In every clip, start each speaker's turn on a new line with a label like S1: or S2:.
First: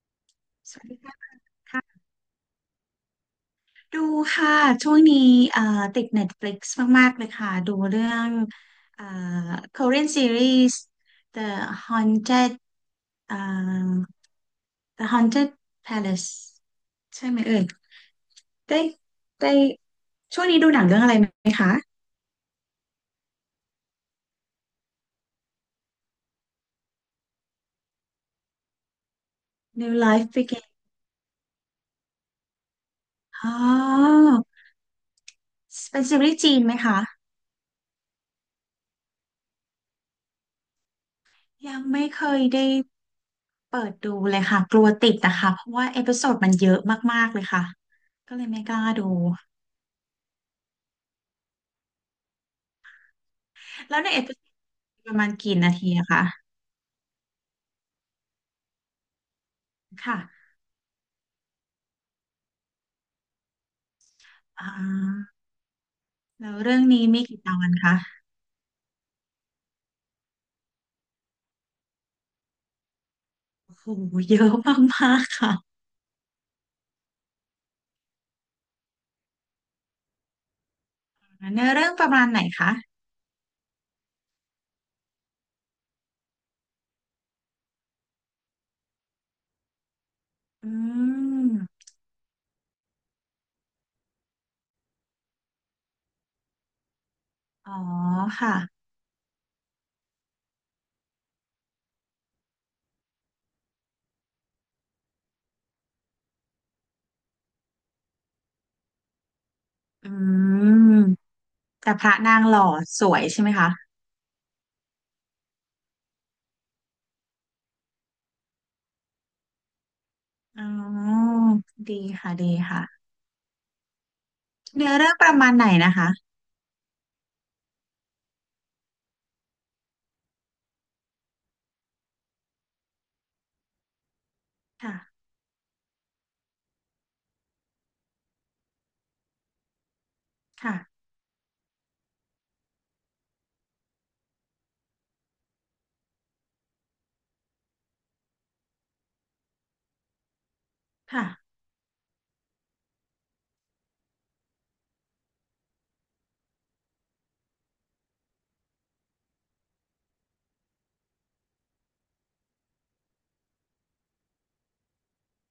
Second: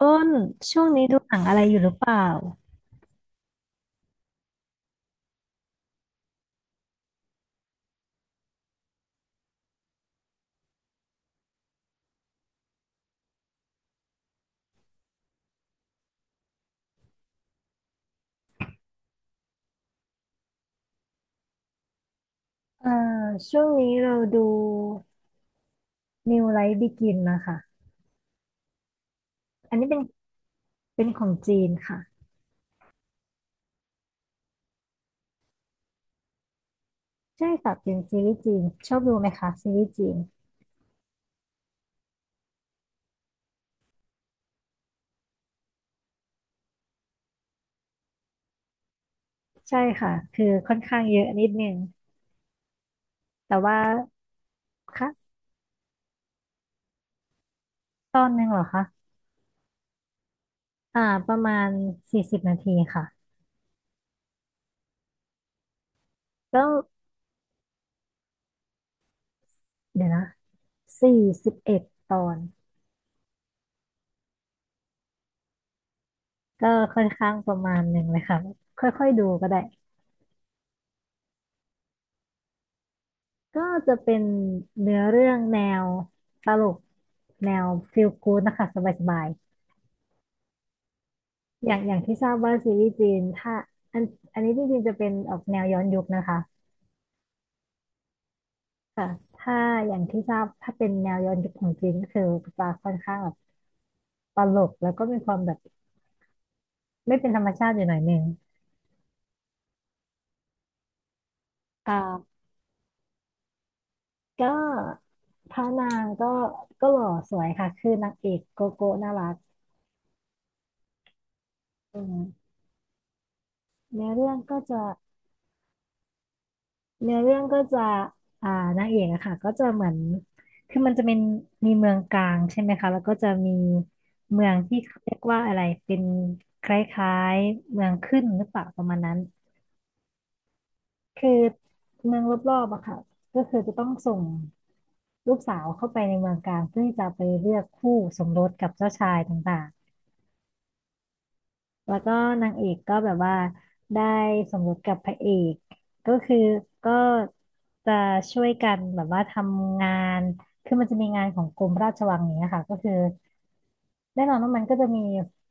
S1: อ้น
S2: ส
S1: ช่ว
S2: วัส
S1: ง
S2: ดี
S1: นี้ดูห
S2: ค่ะ
S1: นังอะไรอยู่หรือเปล่า
S2: ดูค่ะ ช่วงนี้เอ่อติด Netflix มากๆเลยค่ะ ดูเรื่องเอ่อ Korean series The Haunted เอ่อ The Haunted Palace ใช่ไหมเอ่ยได้ได้ช่วงนี้ดูหนังเรื่องอะไรไหมคะ
S1: เอ่อช่วงนี้เราดู New Life Begin นะคะอันนี้
S2: New
S1: เป็น
S2: Life Begin
S1: เป็นของจีนค่ะ
S2: อ๋อเป็นซีรีส์จีนไหมคะ
S1: ใช่ค่ะเป็นซีรีส์จีนชอบดูไหมคะซีรีส์จีน
S2: ยังไม่เคยได้ เปิดดูเลยค่ะกลัวติดนะคะเพราะว่าเอพิโซดมันเยอะมากๆเลยค่ะก็เลยไม่กล้าดู
S1: ใช่ค่ะคือค่อนข้างเยอะนิดนึงแต่ว่า
S2: แล้วในเอพิโซดประมาณ
S1: ค่ะ
S2: กี่นาทีอะคะ
S1: ตอนหนึ่งเหรอคะ
S2: ค่ะ
S1: อ่าประมาณ40 นาทีค่ะ
S2: อ่าแล้ว
S1: ก็
S2: เรื่องนี้มีกี่ตอนคะ
S1: เดี๋ยวนะ41 ตอน
S2: โอ้โหเยอะมากๆค่ะ
S1: ก็ค่อนข้างประมาณหนึ่งเลยค่ะค่อยๆดูก็ได้
S2: เนื้อเรื่องประมาณไหนคะ
S1: ก็จะเป็นเนื้อเรื่องแนวตลกแนวฟีลกู๊ดนะคะสบาย
S2: อื
S1: ๆอย่าง
S2: ม
S1: อย่างที่ทราบว่าซีรีส์จีนถ้าอันอันนี้จริงๆจะเป็นออกแนวย้อนยุคนะคะ
S2: อ๋อค่ะ
S1: ค่ะถ้าอย่างที่ทราบถ้าเป็นแนวย้อนยุคของจีนก็คือจะค่อนข้างแบบตลกแล้วก็มีความแบบไม่เป็นธรรมชาติอยู่หน่อยหนึง
S2: อืมแต่พระ
S1: ค่ะ
S2: นางหล่อสวยใช่ไหมคะ
S1: ก็พระนางก็หล่อสวยค่ะคือนางเอกโกโก้น่ารัก
S2: อ๋อดี
S1: อื
S2: ค่ะ
S1: ม
S2: ดีค่ะ
S1: เนื้อเรื่องก็จะ
S2: เนื้อเรื่องประมาณไหนนะคะ
S1: เนื้อเรื่องก็จะอ่านางเอกอะค่ะก็จะเหมือน คือมันจะเป็นมีเมืองกลางใช่ไหมคะ แล้วก็จะมีเมืองที่เขาเรียก
S2: ค่ะ
S1: ว่าอะไรเป็นคล้ายๆเมืองขึ้นหรือเปล่าประมาณนั้น
S2: ค่ะ
S1: คือเมืองรอบๆอะค่ะก็คือจะต้องส่งลูกสาวเข้าไปในเมืองกลางเพื่อที่จะไปเลือกคู่สมรสกับเจ้าชายต่างๆ
S2: ค่ะ
S1: แล้วก็นางเอกก็แบบว่าได้สมรสกับพระเอกก็คือก็จะช่วยกันแบบว่าทำงานคือมันจะมีงานของกรมราชวังอย่างเนี้ยค่ะก็คือแน่นอนว่ามันก็จะมี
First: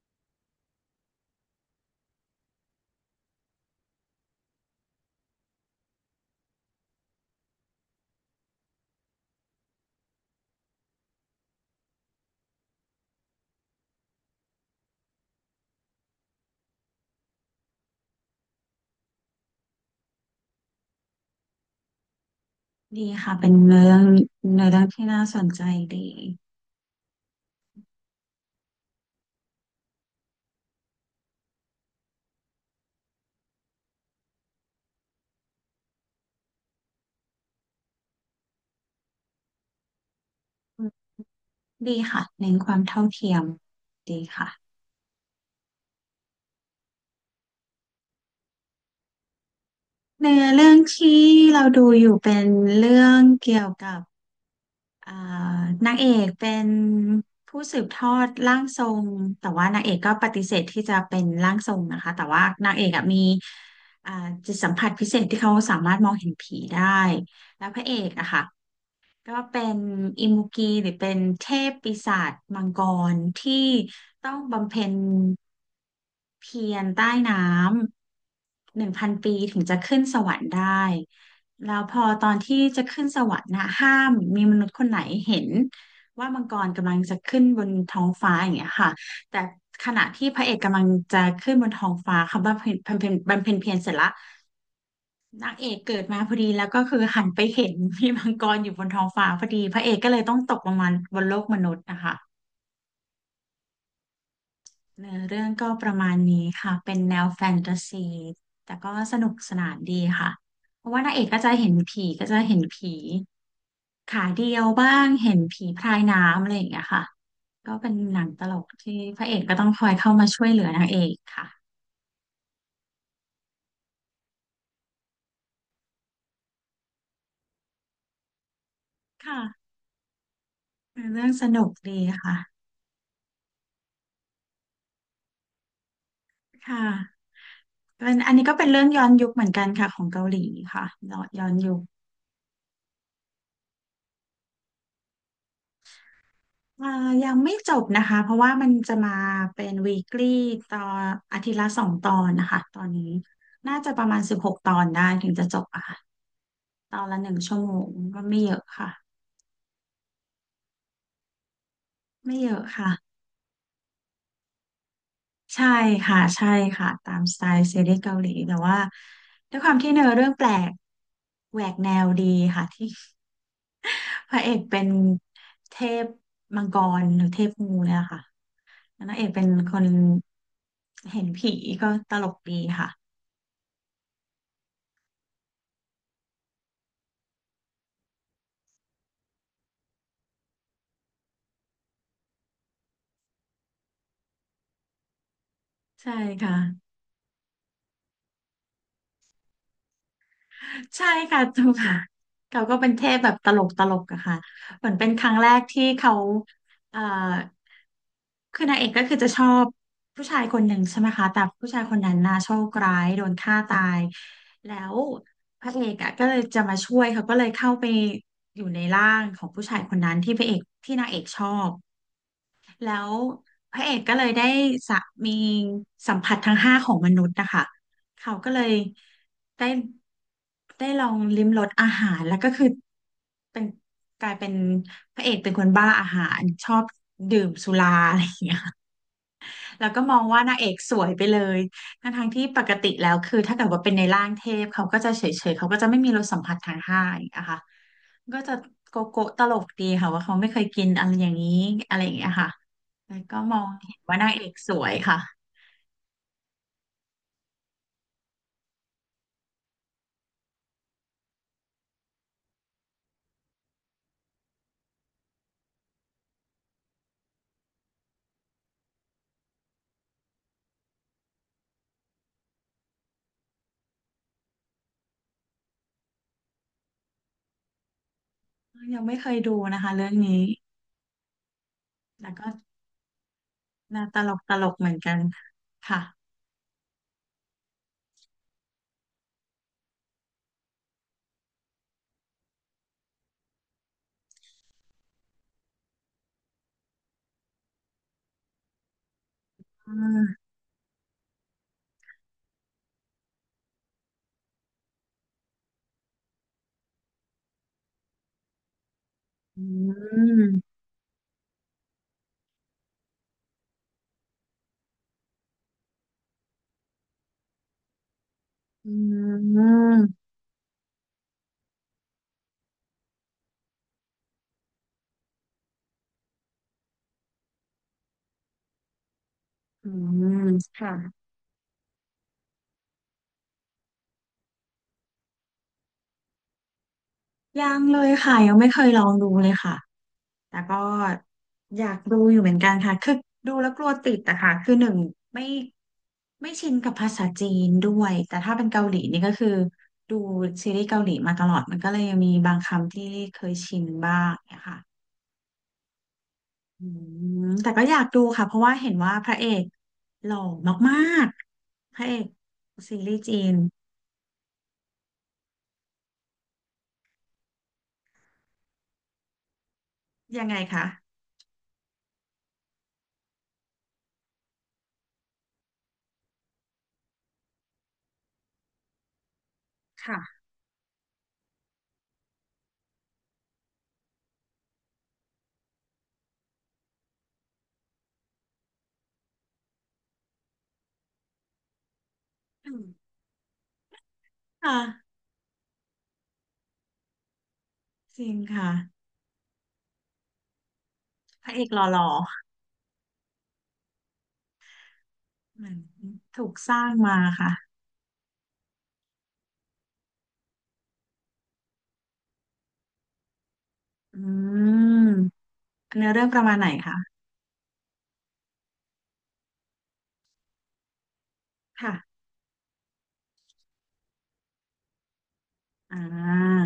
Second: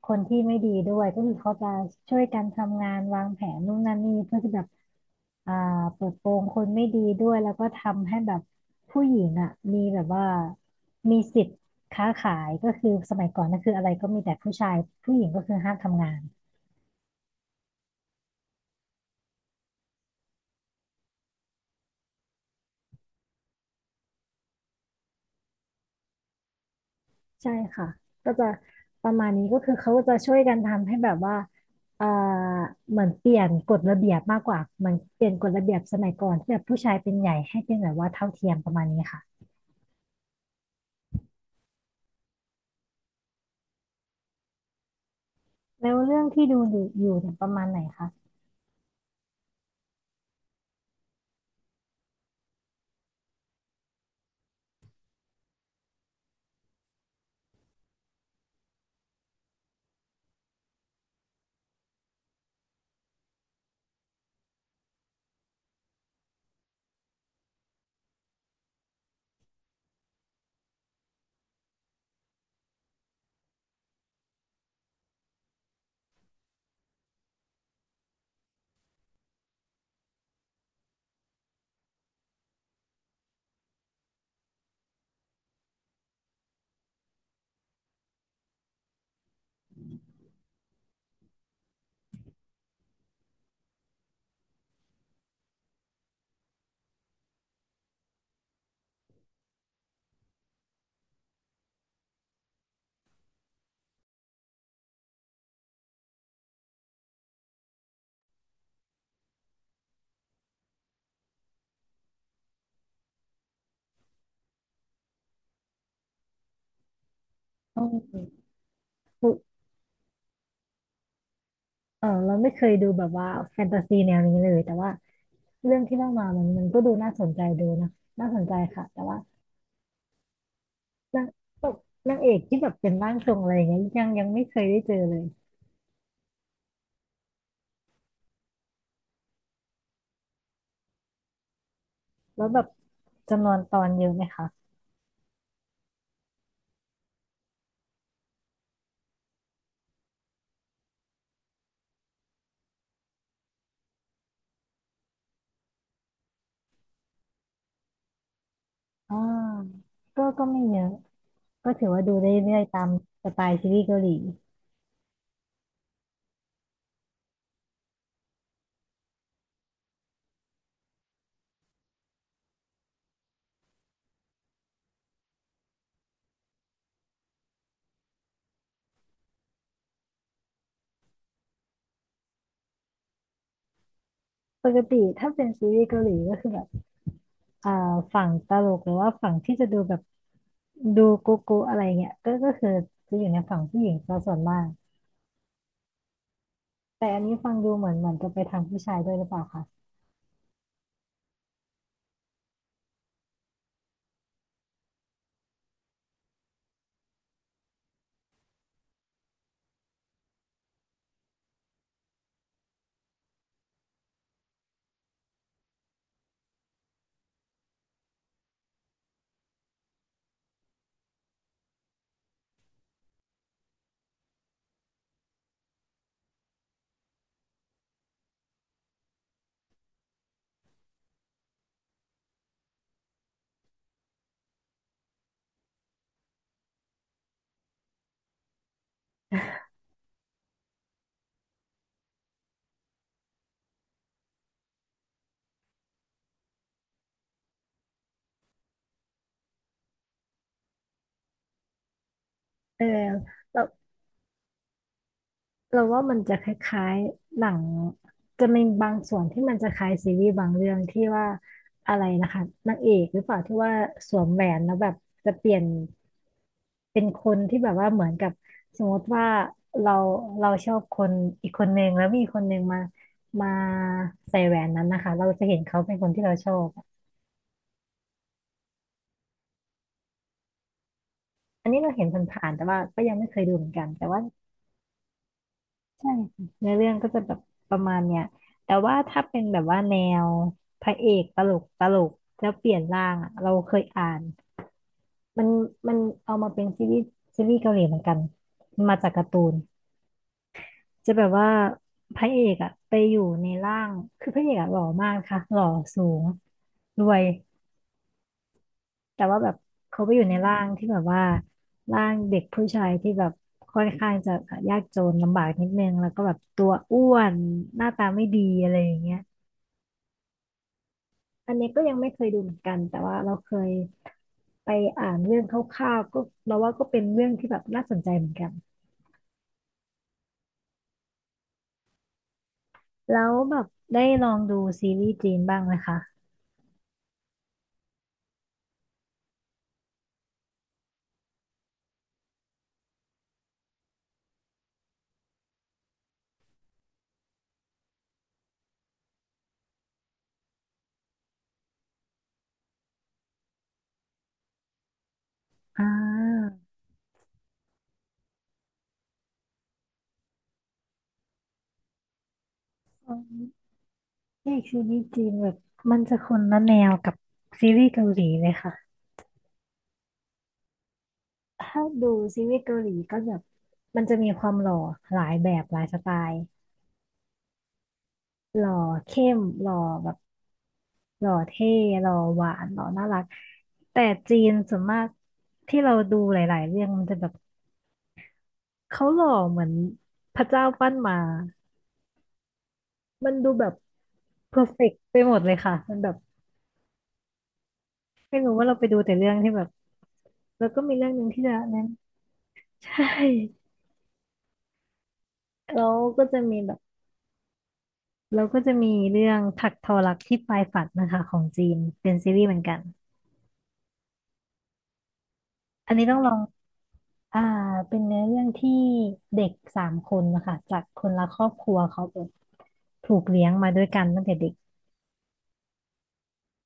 S1: คนที่ไม่ดีด้วยก็คือเขาจะช่วยกันทำงานวางแผนนู่นนั่นนี่เพื่อที่แบบอ่าเปิดโปงคนไม่ดีด้วยแล้วก็ทำให้แบบผู้หญิงอ่ะมีแบบว่ามีสิทธิ์ค้าขายก็คือสมัยก่อนก็คืออะไรก็มีแต่ผู้ชายผู้หญิงก็คือห้ามทำงาน
S2: ดีค่ะเป็นเรื่องในเรื่องที่น่าสนใจดี
S1: ใช่ค่ะก็จะประมาณนี้ก็คือเขาก็จะช่วยกันทำให้แบบว่าเอ่อเหมือนเปลี่ยนกฎระเบียบมากกว่าเหมือนเปลี่ยนกฎระเบียบสมัยก่อนที่แบบผู้ชายเป็นใหญ่ให้เป็นแบบว่าเท่าเทียมประมาณนี้ค่ะ
S2: ดีค่ะเน้นความเท่าเทียมดีค่ะ
S1: แล้วเรื่องที่ดูอยู่อยู่เนี่ยประมาณไหนคะ
S2: ในเรื่องที่เราดูอยู่เป็นเรื่องเกี่ยวกับอ่านางเอกเป็นผู้สืบทอดร่างทรงแต่ว่านางเอกก็ปฏิเสธที่จะเป็นร่างทรงนะคะแต่ว่านางเอกอะมีอ่าจิตสัมผัสพิเศษที่เขาสามารถมองเห็นผีได้แล้วพระเอกอะค่ะ ก็เป็นอิมุกีหรือเป็นเทพปีศาจมังกรที่ต้องบำเพ็ญเพียรใต้น้ำ1,000 ปีถึงจะขึ้นสวรรค์ได้แล้วพอตอนที่จะขึ้นสวรรค์นะห้ามมีมนุษย์คนไหนเห็นว่ามังกรกำลังจะขึ้นบนท้องฟ้าอย่างเงี้ยค่ะแต่ขณะที่พระเอกกำลังจะขึ้นบนท้องฟ้าเขาบำเพ็ญเพียรเสร็จละ นางเอกเกิดมาพอดีแล้วก็คือหันไปเห็น พี่มังกรอยู่บนท้องฟ้าพอดีพระเอกก็เลยต้องตกลงมาบนโลกมนุษย์นะคะเนื้อเรื่องก็ประมาณนี้ค่ะเป็นแนวแฟนตาซีแต่ก็สนุกสนานดีค่ะเพราะว่านางเอกก็จะเห็นผีก็จะเห็นผีขาเดียวบ้างเห็นผีพรายน้ำอะไรอย่างเงี้ยค่ะก็
S1: ต้
S2: เป็นหนังตลกที่พ
S1: อื
S2: ระเอ
S1: ม
S2: กก็ต้องคอยเข้ามาช่วยเหลือนางเอกค่ะ
S1: เออเราไม่เคยดูแบบว่าแฟนตาซีแนวนี้เลยแต่ว่าเรื่องที่เล่ามามันก็ดูน่าสนใจดูนะน่าสนใจค่ะแต่ว่า
S2: ค่ะเนื้อ
S1: นา
S2: เรื่
S1: ง
S2: องสนุกดี
S1: นางเอ
S2: ค่ะ
S1: กที่แบบเป็นร่างทรงอะไรอย่างเงี้ยยังไม่เคยได้เจอเลย
S2: ค่ะ เป็นอันนี้ก็เป็นเรื่องย้อนยุคเหมือนกันค่ะของเกาหลีค่ะย้อนยุค
S1: แล้วแบบจำนวนตอนเยอะไหมคะ
S2: อ่ายังไม่จบนะคะ เพราะว่ามันจะมาเป็น weekly ตอนอาทิตย์ละ2 ตอนนะคะ ตอนนี้น่าจะประมาณ16 ตอนได้ถึงจะจบอะค่ะตอนละ1 ชั่วโมงก็ไม่เยอะค่ะ
S1: อ่าก็ไม่เยอะก็ถือว่าดูได้
S2: ไม่เย
S1: เรื่อ
S2: อะ
S1: ยๆตาม
S2: ค่ะ
S1: สไตล์ซีรีส์เกาหลี
S2: ใช่ค่ะ ใช่ค่ะ ตามสไตล์ซีรีส์เกาหลีแต่ว่าด้วยความที่เนื้อเรื่องแปลก แหวกแนวดีค่ะที่ พระเอกเป็นเทพมังกรหรือเทพงูเนี่ยค่ะ นางเอกเป็นคนเห็นผีก็ตลกดีค่ะ
S1: ปกติถ้าเป็นซีรีส์เกาหลีก็คือแบบอ่าฝั่งตลกหรือว่าฝั่งที่จะดูแบบดูโกโก้อะไรเงี้ยก็คือจะอยู่ในฝั่งผู้หญิงซะส่วนมาก
S2: ใช่ค่ะ
S1: แต่อันนี้ฟังดูเหมือนจะไปทางผู้ชายด้วยหรือเปล่าคะ
S2: ใช่ค่ะถูกค่ะเขาก็เป็นเทพแบบตลกตลกอะค่ะเหมือนเป็นครั้งแรกที่เขาเอ่อคือนางเอกก็คือจะชอบผู้ชายคนหนึ่งใช่ไหมคะแต่ผู้ชายคนนั้นน่าโชคร้ายโดนฆ่าตายแล้วพระเอกอะก็เลยจะมาช่วยเขาก็เลยเข้าไปอยู่ในร่างของผู้ชายคนนั้นที่พระเอกที่นางเอกชอบ แล้วพระเอกก็เลยได้สะมีสัมผัสทั้งห้าของมนุษย์นะคะเขาก็เลยได้ได้ลองลิ้มรสอาหารแล้วก็คือเป็นกลายเป็นพระเอกเป็นคนบ้าอาหารชอบดื่มสุราอะไรอย่างเงี้ยแล้วก็มองว่านางเอกสวยไปเลยทั้งทงที่ปกติแล้วคือถ้าเกิดว่าเป็นในร่างเทพเขาก็จะเฉยๆเขาก็จะไม่มีรสสัมผัสทางห้าอย่างคะ ก็จะโกโก้ตลกดีค่ะว่าเขาไม่เคยกินอะไรอย่างนี้อะไรอย่างเงี้ยค่ะ
S1: เออ
S2: แล้วก็มอ
S1: เรา
S2: งเห็นว่านางเอกสวยค่ะ
S1: เราว่ามันจะคล้ายๆหนังจะมีบางส่วนที่มันจะคล้ายซีรีส์บางเรื่องที่ว่าอะไรนะคะนางเอกหรือเปล่าที่ว่าสวมแหวนแล้วแบบจะเปลี่ยน เป็นคนที่แบบว่าเหมือนกับสมมติว่าเราเราชอบคนอีกคนหนึ่งแล้วมีคนหนึ่งมาใส่แหวนนั้นนะคะเราจะเห็นเขาเป็นคนที่เราชอบ
S2: ยังไม่เคยดูนะคะเรื่องนี้
S1: อันนี้เราเห็น
S2: แล้วก็
S1: ผ่านๆแต่ว่าก็ยังไม่เคยดูเหมือนกัน
S2: น่า
S1: แต่
S2: ต
S1: ว่า
S2: ลกตลกเหมือนกันค่ะ
S1: ใช่ค่ะเนื้อเรื่องก็จะแบบประมาณเนี้ยแต่ว่าถ้าเป็นแบบว่าแนวพระเอกตลกตลกแล้วเปลี่ยนร่างอะเราเคยอ่านมันมันเอามาเป็นซีรีส์เกาหลีเหมือนกันมันมาจากการ์ตูน
S2: อืม
S1: จะแบบว่าพระเอกอะไปอยู่ในร่างคือพระเอกอะหล่อมากค่ะหล่อสูงรวยแต่ว่าแบบ
S2: อื
S1: เขาไปอยู่ในร่าง
S2: ม
S1: ที่แบบว่าร่างเด็กผู้ชายที่แบบค่อนข้างจะยากจนลำบากนิดนึงแล้วก็แบบตัวอ้วนหน้าตาไม่ดีอะไรอ
S2: อื
S1: ย่างเงี้ย
S2: มอืม
S1: อันนี้ก็ยังไม่เคยดูเหมือนกันแต่ว่าเราเคยไปอ่านเรื่องคร่าวๆก็เราว่าก็เป็นเรื่องที่แบบน่าสนใจเหมือนกัน
S2: อืมค่ะ
S1: แล้วแบบได้ลองดูซีรีส์จีนบ้างไหมคะ
S2: ยังเลยค่ะยังไม่เคยลองดูเลยค่ะ แต่ก็อยากดูอยู่เหมือนกันค่ะ คือดูแล้วกลัวติดอะค่ะ คือหนึ่งไม่ไม่ชินกับภาษาจีนด้วยแต่ถ้าเป็นเกาหลีนี่ก็คือดูซีรีส์เกาหลีมาตลอดมันก็เลยยังมีบางคำที่เคยชินบ้างเนี่ยค่ะ
S1: อ่า
S2: อืมแต่ก็อยากดูค่ะเพราะว่าเห็นว่าพระเอกหล่อมากๆพระเอกซีรีส์จีน
S1: เอกซีรีส์จีนแบบมันจะคนละแนวกับซีรีส์เกาหลีเลยค่ะ
S2: ยังไงคะ
S1: ถ้าดูซีรีส์เกาหลีก็แบบมันจะมีความหล่อหลายแบบหลายสไตล์หล่อเข้มหล่อแบบ
S2: ค่ะ
S1: หล่อเท่หล่อหวานหล่อน่ารักแต่จีนส่วนมากที่เราดูหลายๆเรื่องมันจะแบบเขาหล่อเหมือนพระเจ้าปั้นมา
S2: อืม
S1: มันดูแบบเพอร์
S2: ค่ะ
S1: เฟกต์ไปหมดเลยค่ะมันแบบ
S2: จริง
S1: ไม่รู้ว่า
S2: ค่ะ
S1: เราไปดูแต่เรื่องที่แบบแล้วก็มีเรื่องหนึ่งที่
S2: พ
S1: จะ
S2: ระเอกห
S1: นั้น
S2: ล่อ
S1: ใช่
S2: ๆเหมือน
S1: แล้วก็จะ
S2: ถูก
S1: มีแบ
S2: ส
S1: บ
S2: ร้างมาค่ะ
S1: แล้วก็จะมีเรื่องถักทอรักที่ปลายฝันนะคะของจีนเป็นซีรีส์เหมือนกัน
S2: อืม
S1: อันนี้
S2: เนื้อ
S1: ต้อง
S2: เรื่
S1: ล
S2: อง
S1: อ
S2: ป
S1: ง
S2: ระมาณไหนคะ
S1: อ่าเป็นเนื้อเรื่องที่เด็กสามคนนะคะจากคนละครอบครัว
S2: ค่ะ
S1: เขาแบบถูกเลี้ยงมาด้วยกันตั้งแต่เด็ก
S2: อ่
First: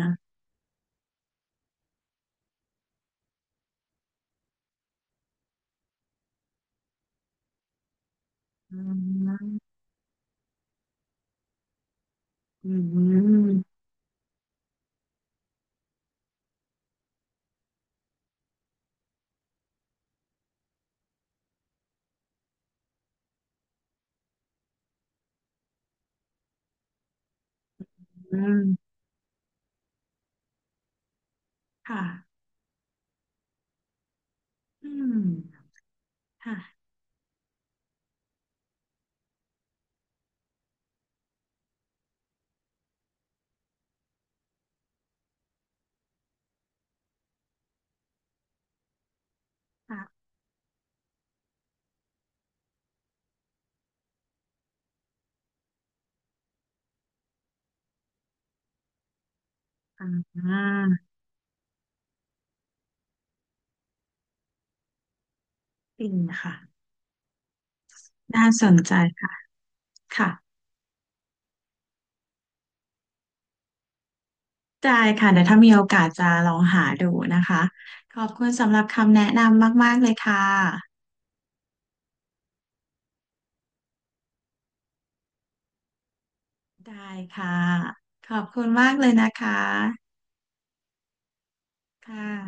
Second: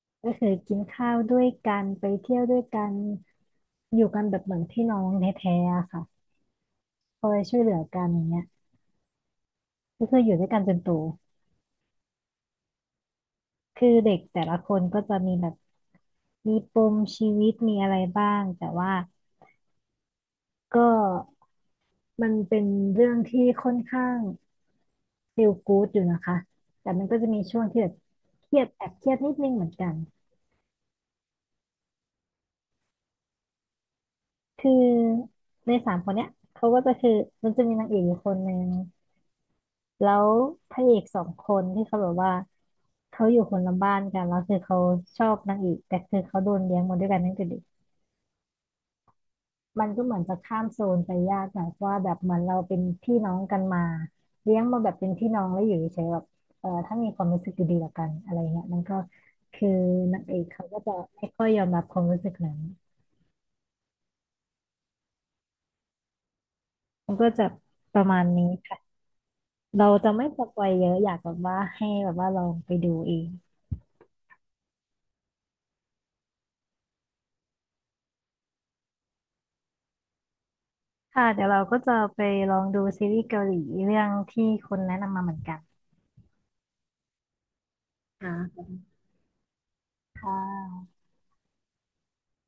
S2: า
S1: ก็คือกินข้าวด้วยกันไปเที่ยวด้วยกันอยู่กันแบบเหมือนพี่น้องแท้ๆอะค่ะคอยช่วยเหลือกันอย่างเงี้ย
S2: อืม
S1: ก็คืออยู่ด้วยกันจนโต
S2: อืม
S1: คือเด็กแต่ละคนก็จะมีแบบมีปมชีวิตมีอะไรบ้างแต่ว่า ก็มันเป็นเรื่องที่ค่อนข้าง feel good อยู่นะคะแต่มันก็จะมีช่วงที่แบบ
S2: อื
S1: เครียดแอ
S2: ม
S1: บเครียดนิดนึงเหมือนกัน
S2: ค่ะ
S1: คือ
S2: อืม
S1: ในสามคนเนี้ย
S2: ค่ะ
S1: เขาก็จะคือมันจะมีนางเอกอยู่คนหนึ่งแล้วพระเอกสองคนที่เขาแบบว่าเขาอยู่คนละบ้านกันแล้วคือเขาชอบนางเอกแต่คือเขาโดนเลี้ยงมาด้วยกันตั้งแต่เด็ก มันก็เหมือน
S2: ค่ะ
S1: จะข้ามโซนไปยากหน่อยเพราะว่าแบบเหมือนเราเป็นพี่น้องกันมาเลี้ยงมาแบบเป็นพี่น้องแล้วอยู่เฉยๆแบบเออถ้ามีความรู้สึกดีๆต่อกันอะไรเงี้ยมันก็คือ
S2: อ่
S1: นางเอกเขา
S2: า
S1: ก็จะไม่ค่อยยอมรับความรู้สึกนั้น
S2: ปินค่ะ
S1: มันก็จะประมาณ
S2: น่า
S1: นี้
S2: ส
S1: ค่ะ
S2: นใจค่ะ
S1: เราจะไม่
S2: ค่ะ
S1: สปอยเยอะอยากแบบว่าให้แบบว่าลองไปดูเอง
S2: ได้ค่ะเดี๋ยวถ้ามีโอกาสจะลองหาดูนะคะ ขอบคุณสำหรับคำแนะนำมากๆเลยค่ะ
S1: ค่ะเดี๋ยวเราก็จะไปลองดูซีรีส์เกาหลีเรื่องที่คุณแนะนำมาเหมือนกัน
S2: ได้ค่ะข
S1: ค่ะ
S2: อบคุณมากเลยนะคะ ค่ะ